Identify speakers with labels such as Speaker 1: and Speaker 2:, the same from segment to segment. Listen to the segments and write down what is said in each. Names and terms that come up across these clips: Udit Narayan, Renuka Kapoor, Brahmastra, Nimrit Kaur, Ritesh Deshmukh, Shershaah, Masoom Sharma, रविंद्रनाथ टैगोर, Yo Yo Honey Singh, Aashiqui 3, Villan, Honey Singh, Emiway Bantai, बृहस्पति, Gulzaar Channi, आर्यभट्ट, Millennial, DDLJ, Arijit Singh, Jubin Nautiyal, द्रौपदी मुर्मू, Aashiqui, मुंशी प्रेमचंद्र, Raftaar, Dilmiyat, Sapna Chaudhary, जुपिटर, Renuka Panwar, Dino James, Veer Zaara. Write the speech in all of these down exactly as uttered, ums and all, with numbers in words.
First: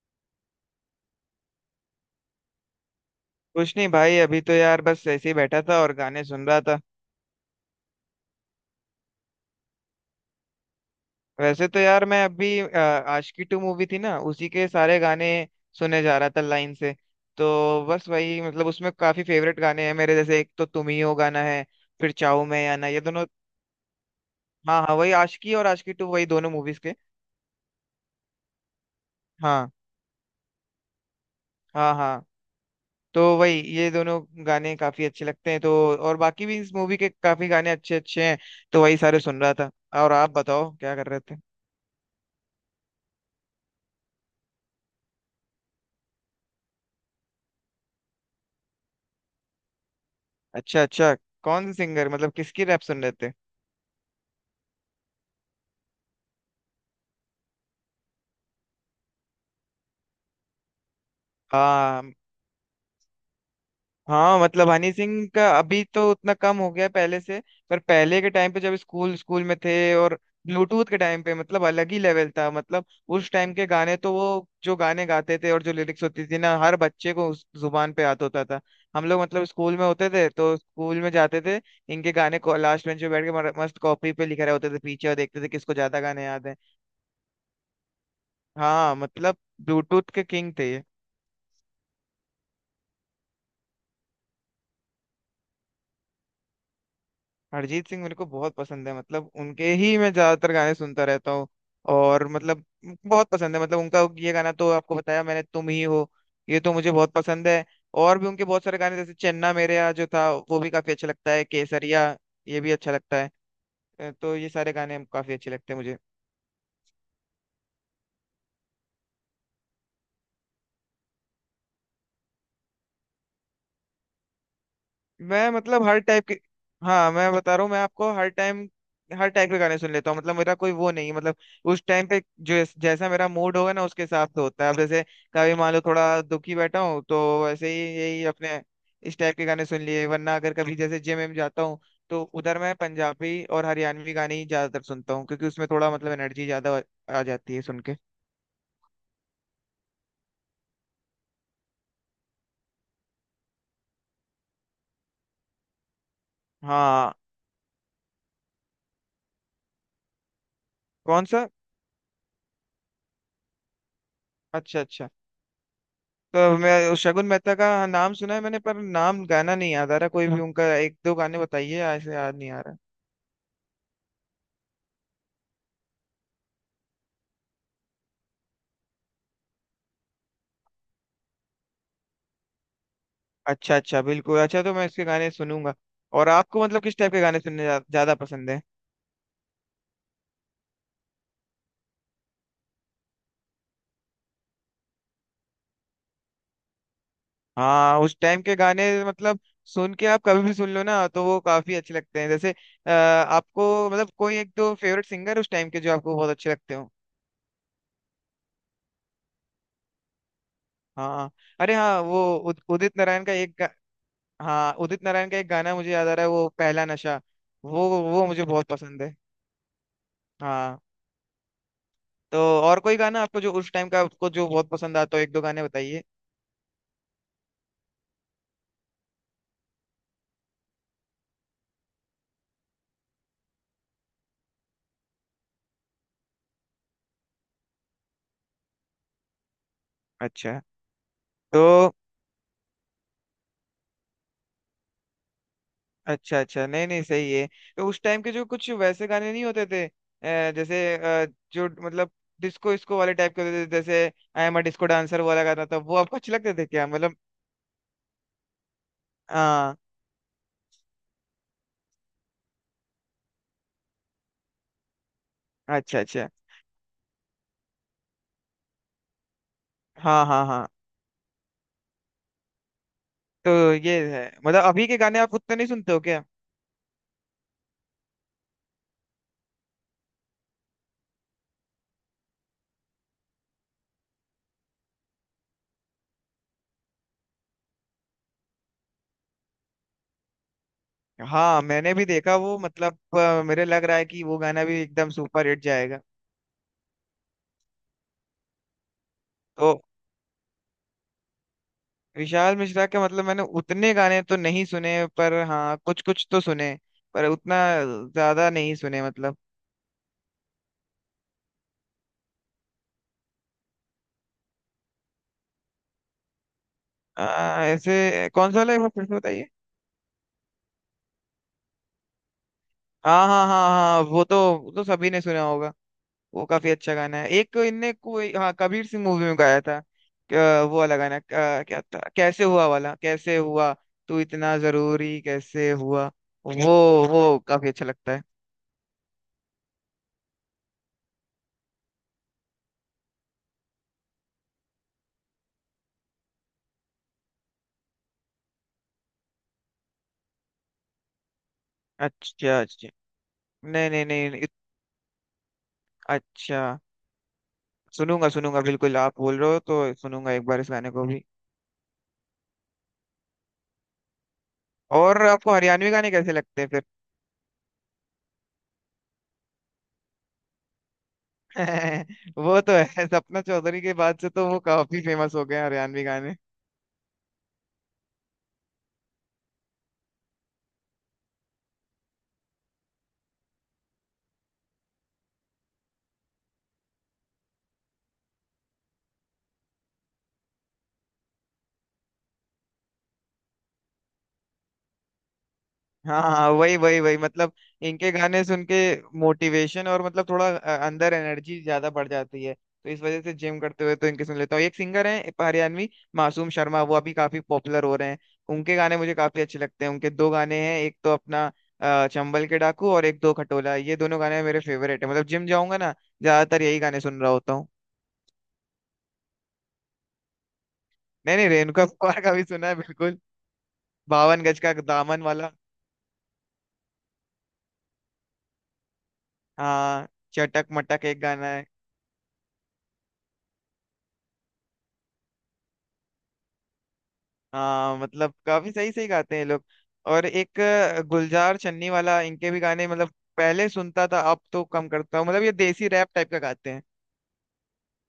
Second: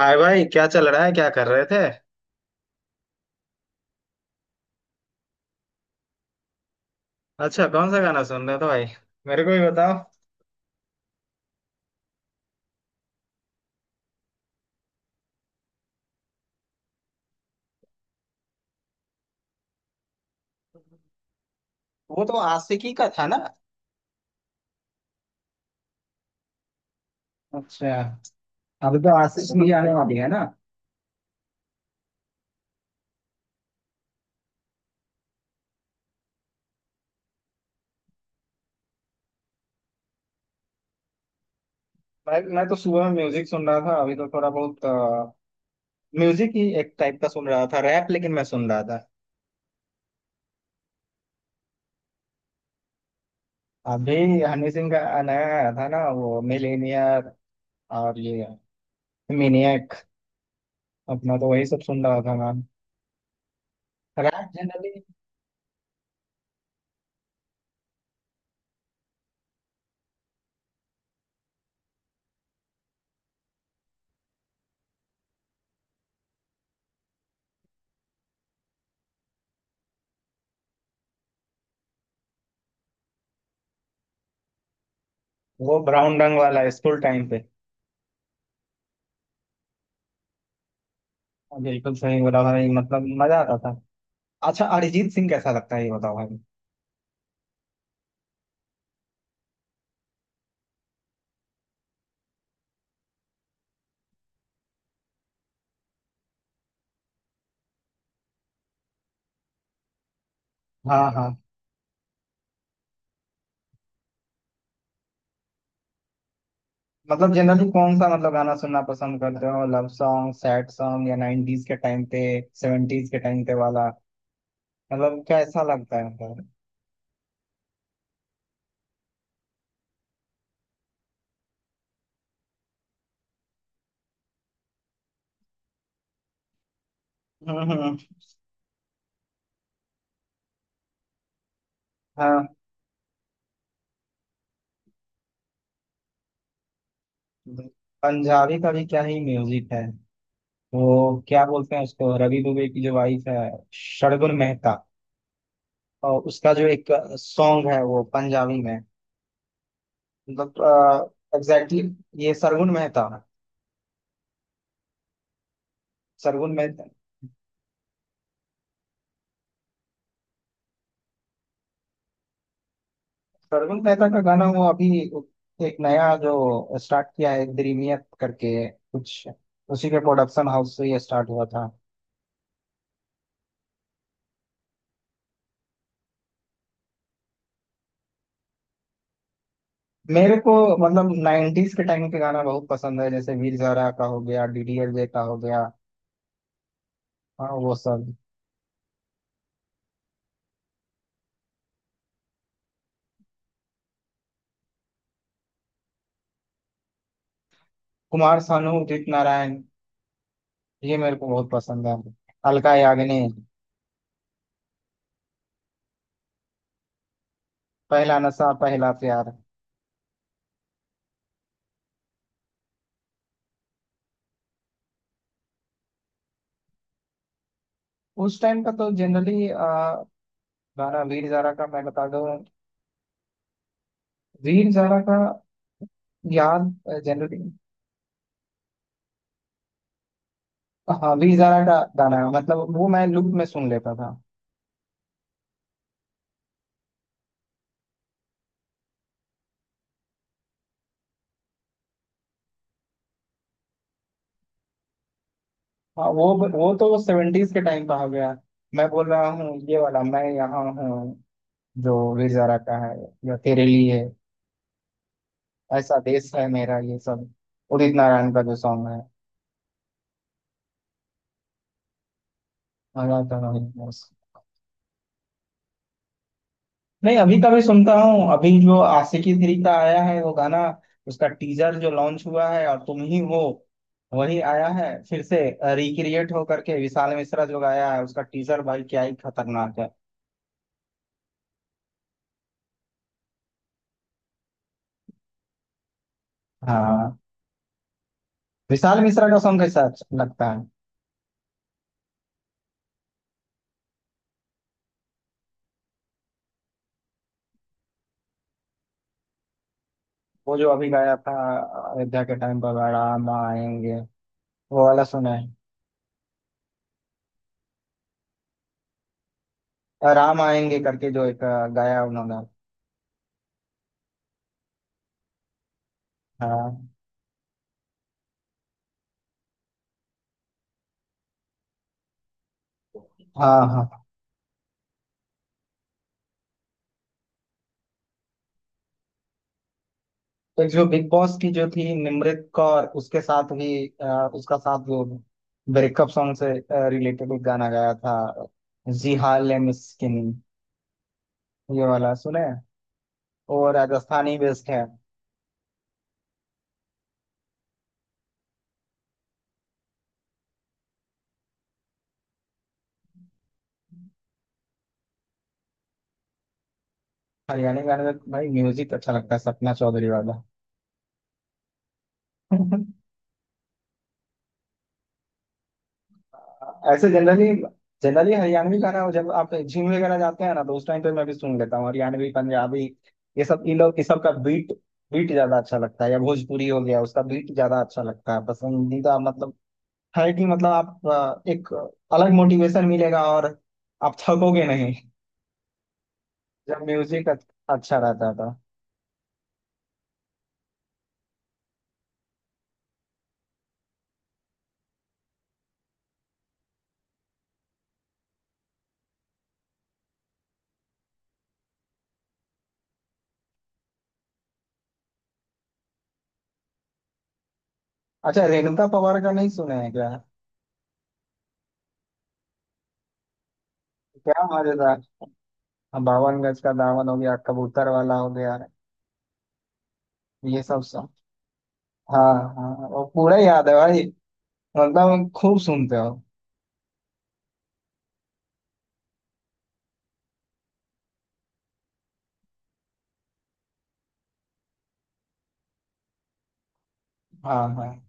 Speaker 1: हाय भाई, क्या चल रहा है? क्या कर रहे थे?
Speaker 2: कुछ नहीं भाई, अभी तो यार बस ऐसे ही बैठा था और गाने सुन रहा था।
Speaker 1: अच्छा, कौन सा गाना सुन रहे थे भाई? मेरे को भी बताओ।
Speaker 2: वैसे तो यार मैं अभी अ, आशिकी टू मूवी थी ना, उसी के सारे गाने सुने जा रहा था लाइन से। तो बस वही मतलब उसमें काफी फेवरेट गाने हैं मेरे, जैसे एक तो तुम ही हो गाना है, फिर
Speaker 1: वो तो
Speaker 2: चाहूं मैं या ना,
Speaker 1: आशिकी
Speaker 2: ये
Speaker 1: का था
Speaker 2: दोनों।
Speaker 1: ना।
Speaker 2: हाँ हाँ, वही आशिकी और आशिकी टू, वही दोनों मूवीज के।
Speaker 1: अच्छा। अभी तो आशीष की
Speaker 2: हाँ।
Speaker 1: आने वाली है ना।
Speaker 2: हाँ हाँ। तो वही ये दोनों गाने काफी अच्छे लगते हैं, तो और बाकी भी इस मूवी के काफी गाने अच्छे अच्छे हैं, तो वही सारे सुन रहा था। और आप बताओ क्या कर रहे थे।
Speaker 1: मैं मैं तो सुबह में म्यूजिक सुन रहा था। अभी तो थोड़ा बहुत अ, म्यूजिक ही एक टाइप का सुन रहा था, रैप लेकिन मैं सुन रहा था।
Speaker 2: अच्छा अच्छा, कौन से सिंगर, मतलब किसकी रैप सुन रहे थे।
Speaker 1: अभी हनी सिंह का नया आया था ना, वो मिलेनियर और ये मिनियक। अपना तो वही सब सुन
Speaker 2: हाँ।
Speaker 1: रहा था मैम।
Speaker 2: हाँ
Speaker 1: रैप
Speaker 2: मतलब हनी
Speaker 1: जनरली।
Speaker 2: सिंह का अभी तो उतना कम हो गया पहले से। पर पहले के टाइम पे जब स्कूल स्कूल में थे और ब्लूटूथ के टाइम पे, मतलब अलग ही लेवल था, मतलब उस टाइम के गाने तो वो, जो गाने गाते थे और जो लिरिक्स होती थी ना, हर बच्चे को उस जुबान पे याद होता था। हम लोग मतलब स्कूल में होते थे तो स्कूल में जाते थे, इनके गाने को लास्ट बेंच पे बैठ के मर- मस्त कॉपी पे लिखे रहे होते थे पीछे, और देखते थे किसको
Speaker 1: वो
Speaker 2: ज्यादा
Speaker 1: ब्राउन
Speaker 2: गाने
Speaker 1: रंग
Speaker 2: याद है।
Speaker 1: वाला स्कूल टाइम पे।
Speaker 2: हाँ मतलब, ब्लूटूथ के किंग थे ये।
Speaker 1: हाँ, बिल्कुल सही बोला भाई, मतलब मजा आता था। अच्छा, अरिजीत सिंह कैसा लगता है ये बताओ भाई।
Speaker 2: अरिजीत सिंह मेरे को बहुत पसंद है, मतलब उनके ही मैं ज्यादातर गाने सुनता रहता हूँ। और मतलब बहुत पसंद है, मतलब उनका ये गाना तो आपको बताया मैंने, तुम ही हो, ये तो मुझे बहुत पसंद है। और भी उनके बहुत सारे गाने जैसे चन्ना मेरेया जो था वो भी काफी अच्छा
Speaker 1: हाँ
Speaker 2: लगता
Speaker 1: हाँ।
Speaker 2: है, केसरिया ये भी अच्छा लगता है। अ, तो ये सारे गाने काफी अच्छे लगते हैं मुझे।
Speaker 1: मतलब जनरली कौन सा, मतलब गाना सुनना पसंद करते हो? लव सॉन्ग, सैड सॉन्ग या नाइंटीज के टाइम पे, सेवेंटीज के टाइम पे वाला, मतलब
Speaker 2: मैं
Speaker 1: कैसा
Speaker 2: मतलब
Speaker 1: लगता
Speaker 2: हर
Speaker 1: है
Speaker 2: टाइप के।
Speaker 1: मतलब?
Speaker 2: हाँ मैं बता रहा हूँ, मैं आपको हर टाइम हर टाइप के गाने सुन लेता हूँ, मतलब मेरा कोई वो नहीं है। मतलब उस टाइम पे जो जैसा मेरा मूड होगा ना, उसके हिसाब से होता है। अब जैसे कभी मान लो थोड़ा दुखी बैठा हूँ, तो
Speaker 1: हम्म
Speaker 2: वैसे ही
Speaker 1: हम्म,
Speaker 2: यही अपने इस टाइप के गाने सुन लिए। वरना अगर कभी जैसे जिम में जाता हूँ, तो
Speaker 1: हाँ।
Speaker 2: उधर मैं पंजाबी और हरियाणवी गाने ही ज्यादातर सुनता हूँ, क्योंकि उसमें थोड़ा मतलब एनर्जी ज्यादा आ जाती है सुन के।
Speaker 1: पंजाबी का भी क्या ही म्यूजिक है। वो क्या बोलते हैं उसको, रवि दुबे की जो वाइफ है, शर्गुन मेहता। और उसका जो एक
Speaker 2: हाँ।
Speaker 1: सॉन्ग है वो पंजाबी में, मतलब।
Speaker 2: कौन सा।
Speaker 1: एग्जैक्टली exactly, ये सरगुन मेहता।
Speaker 2: अच्छा अच्छा,
Speaker 1: सरगुन
Speaker 2: तो मैं
Speaker 1: मेहता।
Speaker 2: उस शगुन मेहता का नाम सुना है मैंने, पर नाम गाना नहीं याद आ रहा, कोई भी उनका एक दो गाने बताइए, ऐसे याद नहीं आ रहा।
Speaker 1: सरगुल मेहता का गाना वो अभी, एक नया जो स्टार्ट किया है दिलमियत करके कुछ, उसी के प्रोडक्शन हाउस से ये स्टार्ट हुआ था।
Speaker 2: अच्छा अच्छा, बिल्कुल, अच्छा तो मैं इसके गाने सुनूंगा। और आपको मतलब किस टाइप के गाने सुनने ज्या- ज्यादा पसंद है।
Speaker 1: मेरे को मतलब नाइंटीज के टाइम के गाना बहुत पसंद है, जैसे वीर ज़ारा का हो गया, डीडीएलजे का हो गया। हाँ वो
Speaker 2: हाँ
Speaker 1: सब।
Speaker 2: उस टाइम के गाने मतलब, सुन के आप कभी भी सुन लो ना तो वो काफी अच्छे लगते हैं, जैसे अ, आपको मतलब कोई एक दो फेवरेट सिंगर उस टाइम के जो आपको बहुत अच्छे लगते हो।
Speaker 1: कुमार सानू, उदित नारायण, ये मेरे को
Speaker 2: हाँ।
Speaker 1: बहुत
Speaker 2: अरे
Speaker 1: पसंद है।
Speaker 2: हाँ वो उद,
Speaker 1: अलका
Speaker 2: उदित नारायण का
Speaker 1: याग्निक।
Speaker 2: एक गा, हाँ उदित नारायण का एक गाना मुझे याद आ रहा है, वो पहला नशा, वो
Speaker 1: पहला
Speaker 2: वो मुझे
Speaker 1: नशा
Speaker 2: बहुत
Speaker 1: पहला
Speaker 2: पसंद है।
Speaker 1: प्यार।
Speaker 2: हाँ। तो और कोई गाना आपको जो उस टाइम का आपको जो बहुत पसंद आता हो, एक दो गाने बताइए।
Speaker 1: उस टाइम का तो जनरली गाना वीर ज़ारा का मैं बता दूं, वीर ज़ारा का, याद, जनरली।
Speaker 2: अच्छा।
Speaker 1: हाँ वी जारा
Speaker 2: तो
Speaker 1: का गाना है, मतलब वो मैं लूप में सुन लेता था।
Speaker 2: अच्छा अच्छा, नहीं नहीं सही है। तो उस टाइम के जो कुछ वैसे गाने नहीं होते थे, अ, जैसे अ, जो मतलब डिस्को इसको वाले टाइप के होते थे जैसे I am a disco dancer वाला गाना था, वो
Speaker 1: हाँ।
Speaker 2: आपको
Speaker 1: वो
Speaker 2: अच्छे लगते थे
Speaker 1: वो
Speaker 2: क्या
Speaker 1: तो
Speaker 2: मतलब।
Speaker 1: सेवेंटीज के टाइम का हो गया। मैं बोल रहा हूँ
Speaker 2: हाँ।
Speaker 1: ये वाला, मैं यहाँ हूँ, जो वी जारा का है, या तेरे लिए, ऐसा
Speaker 2: अच्छा अच्छा।
Speaker 1: देश है मेरा, ये सब उदित नारायण का जो सॉन्ग है।
Speaker 2: हाँ हाँ हाँ।
Speaker 1: मजा तो
Speaker 2: तो
Speaker 1: नहीं
Speaker 2: ये
Speaker 1: बस।
Speaker 2: है, मतलब अभी के गाने आप उतने नहीं सुनते हो क्या।
Speaker 1: नहीं, अभी का भी सुनता हूँ। अभी जो आशिकी थ्री का आया है वो गाना, उसका टीजर जो लॉन्च हुआ है, और तुम ही हो वही आया है फिर से रिक्रिएट हो करके। विशाल मिश्रा जो गाया है, उसका टीजर भाई क्या ही खतरनाक है।
Speaker 2: हाँ मैंने भी देखा वो, मतलब अ, मेरे लग रहा है कि वो गाना भी एकदम सुपर हिट जाएगा।
Speaker 1: हाँ। विशाल मिश्रा का सॉन्ग
Speaker 2: तो
Speaker 1: कैसा अच्छा लगता है।
Speaker 2: विशाल मिश्रा के मतलब मैंने उतने गाने तो नहीं सुने, पर हाँ कुछ कुछ तो सुने, पर उतना ज्यादा नहीं सुने मतलब।
Speaker 1: वो जो अभी गाया था, अयोध्या के टाइम पर, राम आएंगे, वो वाला सुना है?
Speaker 2: आ, ऐसे कौन सा वाला है, एक बार फिर से बताइए।
Speaker 1: राम आएंगे करके जो एक अ, गाया उन्होंने।
Speaker 2: हाँ हाँ हाँ हाँ, वो तो, वो तो सभी ने सुना होगा। वो काफी
Speaker 1: हाँ
Speaker 2: अच्छा गाना है। एक इनने कोई हाँ कबीर सिंह मूवी में गाया था। क्या- वो वाला गाना क्या, क्या था, कैसे हुआ वाला, कैसे
Speaker 1: हाँ
Speaker 2: हुआ,
Speaker 1: हाँ।
Speaker 2: तू इतना जरूरी कैसे हुआ, वो वो काफी अच्छा लगता है।
Speaker 1: तो जो बिग बॉस की जो थी निमृत कौर, उसके साथ भी अ, उसका साथ जो ब्रेकअप सॉन्ग से रिलेटेड एक गाना गाया था, जी हाल है मिस्किन, ये वाला सुने हैं?
Speaker 2: अच्छा अच्छा।
Speaker 1: वो
Speaker 2: नहीं नहीं
Speaker 1: राजस्थानी
Speaker 2: नहीं इत-
Speaker 1: बेस्ड है।
Speaker 2: अच्छा, सुनूंगा सुनूंगा, बिल्कुल आप बोल रहे हो तो सुनूंगा एक बार इस गाने को भी। और आपको हरियाणवी गाने कैसे लगते हैं फिर।
Speaker 1: हरियाणा गाने में भाई म्यूजिक अच्छा लगता है, सपना चौधरी वाला।
Speaker 2: वो तो है, सपना चौधरी के बाद से तो वो काफी फेमस हो गए हैं हरियाणवी गाने।
Speaker 1: ऐसे जनरली, जनरली हरियाणवी गाना जब आप जिम वगैरह जाते हैं ना, तो उस टाइम पे मैं भी सुन लेता हूँ हरियाणवी, पंजाबी, ये सब। इन लोग इस सब का बीट, बीट ज्यादा अच्छा लगता है, या भोजपुरी हो गया उसका बीट ज्यादा अच्छा लगता है, पसंदीदा मतलब। है कि मतलब आप अ, एक अलग मोटिवेशन मिलेगा और आप थकोगे नहीं,
Speaker 2: हाँ हाँ, वही
Speaker 1: जब
Speaker 2: वही वही
Speaker 1: म्यूजिक
Speaker 2: मतलब
Speaker 1: अच्छा
Speaker 2: इनके
Speaker 1: रहता
Speaker 2: गाने
Speaker 1: था।
Speaker 2: सुन के मोटिवेशन और मतलब थोड़ा अ, अंदर एनर्जी ज्यादा बढ़ जाती है, तो इस वजह से जिम करते हुए तो इनके सुन लेता हूँ। एक सिंगर है हरियाणवी, मासूम शर्मा, वो अभी काफी पॉपुलर हो रहे हैं। उनके गाने मुझे काफी अच्छे लगते हैं, उनके दो गाने हैं, एक तो अपना अ, चंबल के डाकू, और एक दो खटोला, ये दोनों गाने मेरे फेवरेट है, मतलब जिम जाऊंगा ना, ज्यादातर यही गाने सुन रहा होता हूँ।
Speaker 1: अच्छा, रेणुका पवार का नहीं सुने हैं क्या?
Speaker 2: नहीं नहीं, रेणुका कपूर का भी सुना है बिल्कुल, बावन
Speaker 1: क्या
Speaker 2: गज का
Speaker 1: मजेदार।
Speaker 2: दामन वाला।
Speaker 1: हाँ, बावन गज का दामन हो गया, कबूतर वाला हो गया,
Speaker 2: हाँ,
Speaker 1: ये
Speaker 2: चटक
Speaker 1: सब।
Speaker 2: मटक एक गाना है।
Speaker 1: हाँ हाँ हाँ, वो पूरा याद है भाई, मतलब खूब सुनते हो।
Speaker 2: हाँ मतलब काफी सही सही गाते हैं ये लोग। और एक अ, गुलजार चन्नी वाला, इनके भी गाने मतलब पहले सुनता था, अब तो कम करता हूँ, मतलब ये देसी रैप टाइप का गाते हैं।
Speaker 1: हाँ हाँ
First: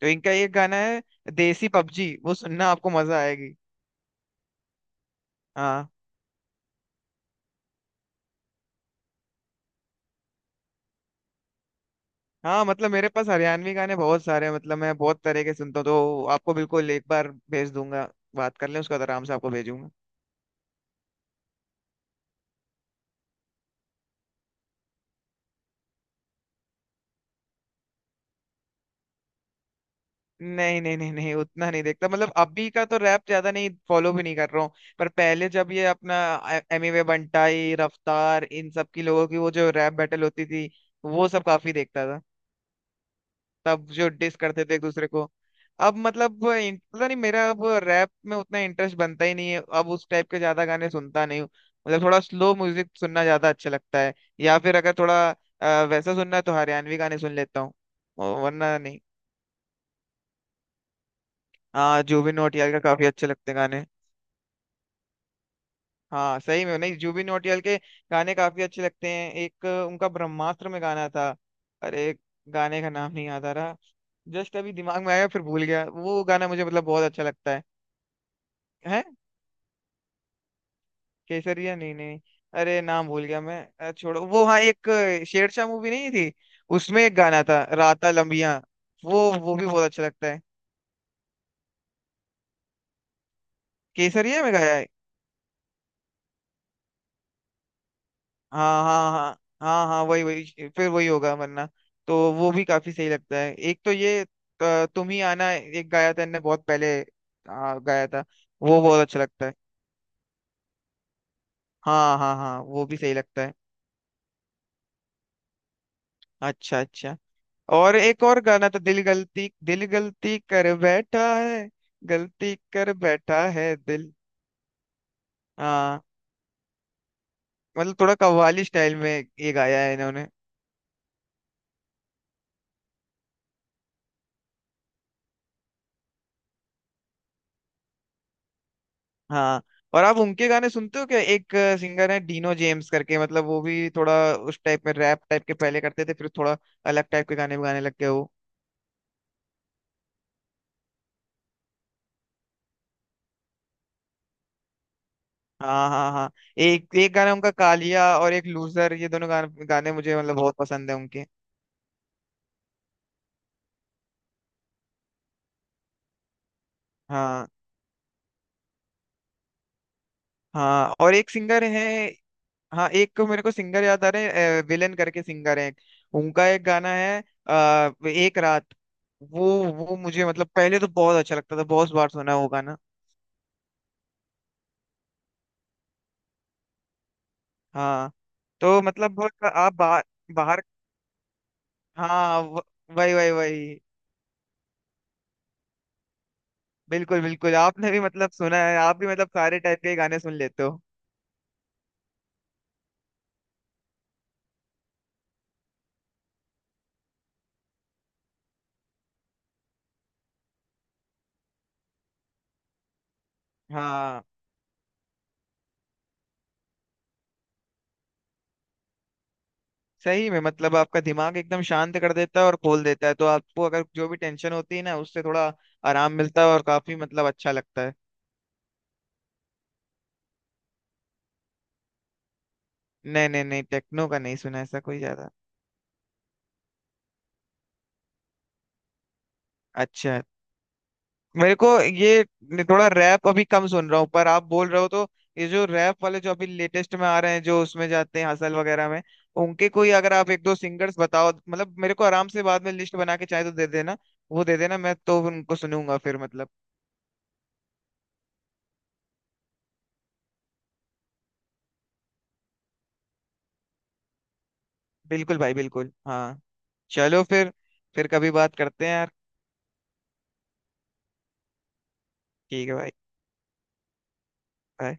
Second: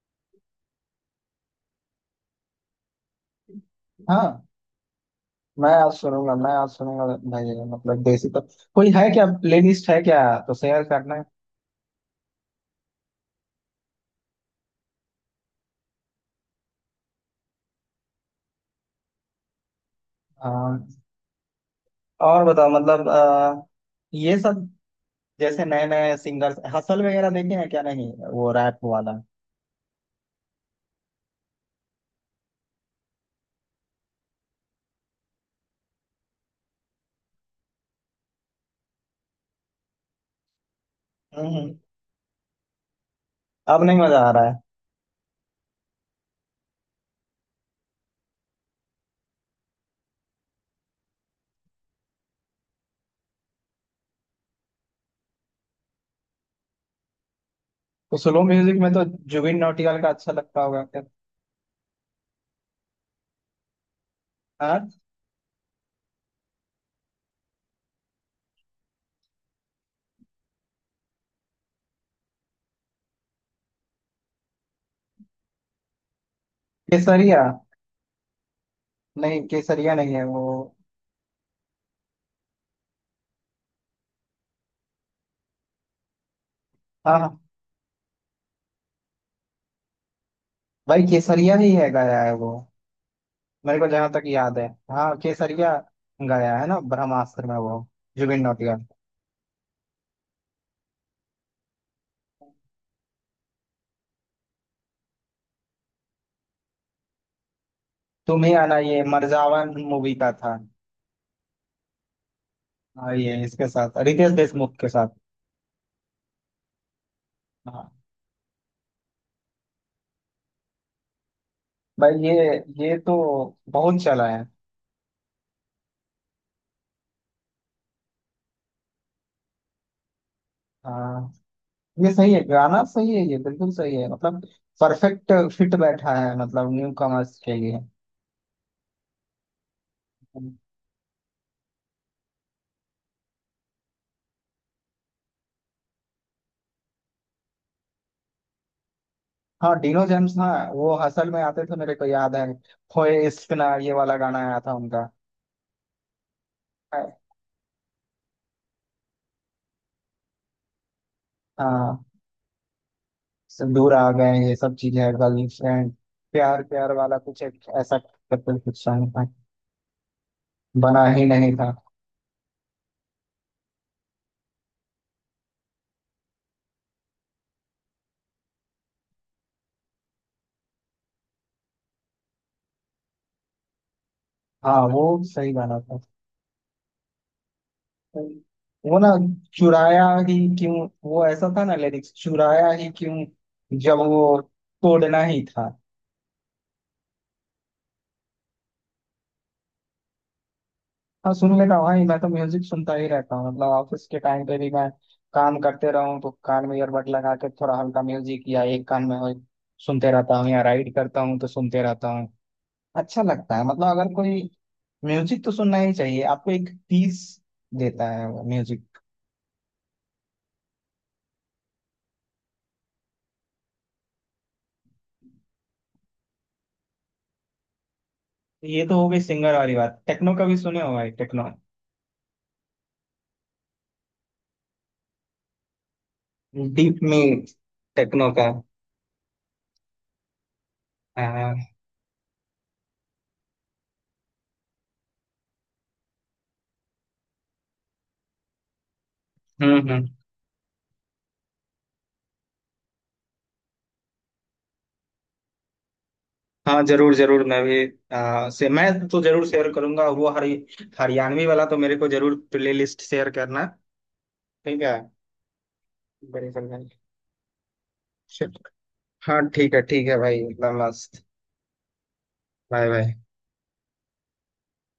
Speaker 2: तो इनका एक गाना है देसी पबजी, वो सुनना आपको मजा आएगी।
Speaker 1: हाँ, मैं
Speaker 2: हाँ।
Speaker 1: आज सुनूंगा, मैं आज सुनूंगा भाई। मतलब देसी तो कोई है क्या, प्लेलिस्ट है क्या? तो शेयर करना है।
Speaker 2: हाँ मतलब मेरे पास हरियाणवी गाने बहुत सारे हैं, मतलब मैं बहुत तरह के सुनता हूँ, तो आपको बिल्कुल एक बार भेज दूंगा, बात कर लें उसका, तो आराम से आपको भेजूंगा।
Speaker 1: हाँ। और बताओ, मतलब अ, ये सब जैसे नए नए सिंगर्स, हसल वगैरह देखे हैं क्या? नहीं वो रैप वाला।
Speaker 2: नहीं नहीं नहीं नहीं उतना नहीं देखता, मतलब अभी का तो रैप ज्यादा नहीं फॉलो भी नहीं कर रहा हूँ। पर पहले जब ये अपना एमिवे बंटाई, रफ्तार, इन सब की लोगों की वो जो रैप बैटल होती थी, वो सब
Speaker 1: हम्म
Speaker 2: काफी
Speaker 1: हम्म।
Speaker 2: देखता था,
Speaker 1: अब
Speaker 2: तब
Speaker 1: नहीं
Speaker 2: जो
Speaker 1: मजा आ
Speaker 2: डिस
Speaker 1: रहा है।
Speaker 2: करते थे एक दूसरे को। अब मतलब वो इन- पता नहीं मेरा अब रैप में उतना इंटरेस्ट बनता ही नहीं है, अब उस टाइप के ज्यादा गाने सुनता नहीं हूँ। मतलब थोड़ा स्लो म्यूजिक सुनना ज्यादा अच्छा लगता है, या फिर अगर थोड़ा अ, वैसा सुनना है तो हरियाणवी गाने सुन लेता हूँ,
Speaker 1: तो स्लो
Speaker 2: वरना
Speaker 1: म्यूजिक में
Speaker 2: नहीं।
Speaker 1: तो जुबिन नौटियाल का अच्छा लगता होगा क्या?
Speaker 2: हाँ जुबिन नौटियाल का काफी अच्छे लगते हैं गाने।
Speaker 1: हाँ।
Speaker 2: हाँ सही में, नहीं जुबिन नौटियाल के गाने काफी अच्छे लगते हैं। एक अ, उनका ब्रह्मास्त्र में गाना था, अरे गाने का नाम नहीं याद आ रहा, जस्ट अभी दिमाग में आया फिर भूल गया, वो गाना मुझे मतलब बहुत अच्छा
Speaker 1: केसरिया।
Speaker 2: लगता है। है।
Speaker 1: नहीं केसरिया नहीं है वो।
Speaker 2: केसरिया नहीं नहीं, अरे नाम भूल गया मैं, अ, छोड़ो वो, हाँ एक अ, शेरशाह मूवी नहीं थी, उसमें एक
Speaker 1: हाँ हाँ।
Speaker 2: गाना था राता लंबिया, वो वो भी बहुत अच्छा लगता है।
Speaker 1: भाई केसरिया ही है गाया है वो, मेरे को जहां तक
Speaker 2: केसरिया में
Speaker 1: याद है,
Speaker 2: गाया है,
Speaker 1: हाँ केसरिया। गया है ना, ब्रह्मास्त्र में वो, जुबिन
Speaker 2: हाँ
Speaker 1: नौटियाल।
Speaker 2: हाँ हाँ। हाँ हाँ वही वही फिर वही होगा वरना। तो वो भी काफी सही लगता है। एक तो ये अ, तुम ही आना, एक गाया था इनने बहुत पहले, आ, गाया था,
Speaker 1: तुम ही आना
Speaker 2: वो बहुत
Speaker 1: ये
Speaker 2: अच्छा लगता है।
Speaker 1: मरजावन मूवी का था।
Speaker 2: हाँ हाँ हाँ, वो भी
Speaker 1: हाँ
Speaker 2: सही
Speaker 1: ये
Speaker 2: लगता है।
Speaker 1: इसके साथ, रितेश देशमुख के साथ।
Speaker 2: अच्छा अच्छा। और
Speaker 1: हाँ।
Speaker 2: एक और गाना था, दिल गलती दिल गलती कर बैठा है,
Speaker 1: भाई ये
Speaker 2: गलती कर
Speaker 1: ये तो
Speaker 2: बैठा है
Speaker 1: बहुत
Speaker 2: दिल।
Speaker 1: चला है।
Speaker 2: हाँ मतलब थोड़ा कव्वाली स्टाइल में ये गाया है इन्होंने।
Speaker 1: हाँ ये सही है, गाना सही है, ये बिल्कुल सही है, मतलब परफेक्ट फिट बैठा है, मतलब न्यू कमर्स के लिए।
Speaker 2: हाँ, और आप उनके गाने सुनते हो क्या, एक सिंगर है डीनो जेम्स करके, मतलब वो भी थोड़ा उस टाइप में रैप टाइप के पहले करते थे, फिर थोड़ा अलग टाइप के गाने भी गाने लग गए वो।
Speaker 1: हाँ डिनो जेम्स, हाँ वो हसल में आते थे मेरे को याद है। होए इश्क ना, ये वाला गाना आया था उनका।
Speaker 2: हाँ हाँ हाँ। एक एक गाना उनका कालिया, और एक लूजर, ये दोनों गाने गाने मुझे मतलब बहुत पसंद है उनके।
Speaker 1: हाँ। सब दूर आ गए, ये सब चीजें है, गर्लफ्रेंड, प्यार प्यार वाला कुछ
Speaker 2: हाँ।
Speaker 1: एक ऐसा करके कुछ सॉन्ग था।
Speaker 2: हाँ
Speaker 1: बना
Speaker 2: और
Speaker 1: ही
Speaker 2: एक
Speaker 1: नहीं
Speaker 2: सिंगर
Speaker 1: था।
Speaker 2: है, हाँ एक को मेरे को सिंगर याद आ रहे हैं, विलन करके सिंगर है, उनका एक गाना है अ, एक रात, वो वो मुझे मतलब पहले तो बहुत अच्छा लगता था, बहुत बार सुना है वो गाना।
Speaker 1: हाँ वो सही गाना था।
Speaker 2: हाँ। तो
Speaker 1: वो ना,
Speaker 2: मतलब बहुत- आप
Speaker 1: चुराया
Speaker 2: बाहर,
Speaker 1: ही
Speaker 2: बाहर
Speaker 1: क्यों, वो ऐसा था ना लिरिक्स,
Speaker 2: हाँ व-
Speaker 1: चुराया ही
Speaker 2: वही
Speaker 1: क्यों
Speaker 2: वही वही
Speaker 1: जब वो तोड़ना ही था।
Speaker 2: बिल्कुल बिल्कुल, आपने भी मतलब सुना है, आप भी मतलब सारे टाइप के गाने सुन लेते हो।
Speaker 1: हाँ सुन लेता हूँ भाई, मैं तो म्यूजिक सुनता ही रहता हूँ, मतलब ऑफिस के टाइम पे भी मैं काम करते रहूँ तो कान में ईयरबड लगा के थोड़ा हल्का म्यूजिक या एक कान में हो, सुनते रहता हूँ, या राइड करता हूँ तो सुनते रहता हूँ। अच्छा लगता है, मतलब अगर
Speaker 2: हाँ
Speaker 1: कोई। म्यूजिक तो सुनना ही चाहिए आपको, एक पीस देता है वो म्यूजिक।
Speaker 2: सही में मतलब आपका दिमाग एकदम शांत कर देता है और खोल देता है, तो आपको अगर जो भी टेंशन होती है ना, उससे थोड़ा आराम मिलता है, और काफी मतलब अच्छा लगता है।
Speaker 1: ये तो हो गई सिंगर वाली बात, टेक्नो का भी सुने हो भाई, टेक्नो
Speaker 2: नहीं नहीं नहीं टेक्नो का नहीं सुना ऐसा कोई ज्यादा।
Speaker 1: डीप में टेक्नो का।
Speaker 2: अच्छा।
Speaker 1: आ,
Speaker 2: मेरे को ये थोड़ा रैप अभी कम सुन रहा हूँ, पर आप बोल रहे हो तो, ये जो रैप वाले जो अभी लेटेस्ट में आ रहे हैं, जो उसमें जाते हैं हसल वगैरह में, उनके
Speaker 1: हम्म
Speaker 2: कोई
Speaker 1: हम्म
Speaker 2: अगर आप एक दो सिंगर्स बताओ, मतलब मेरे को आराम से बाद में लिस्ट बना के चाहे तो दे देना, वो दे देना, मैं तो उनको सुनूंगा फिर मतलब।
Speaker 1: हाँ जरूर जरूर। मैं भी आ, से मैं तो जरूर शेयर करूंगा वो हरि, हरियाणवी वाला तो मेरे को जरूर प्ले लिस्ट शेयर करना। ठीक है।
Speaker 2: बिल्कुल भाई बिल्कुल, हाँ
Speaker 1: बड़ी सर भाई।
Speaker 2: चलो फिर फिर कभी बात करते हैं यार।
Speaker 1: हाँ ठीक है, ठीक है भाई, इतना मस्त।
Speaker 2: ठीक है
Speaker 1: बाय
Speaker 2: भाई।
Speaker 1: बाय।
Speaker 2: bye.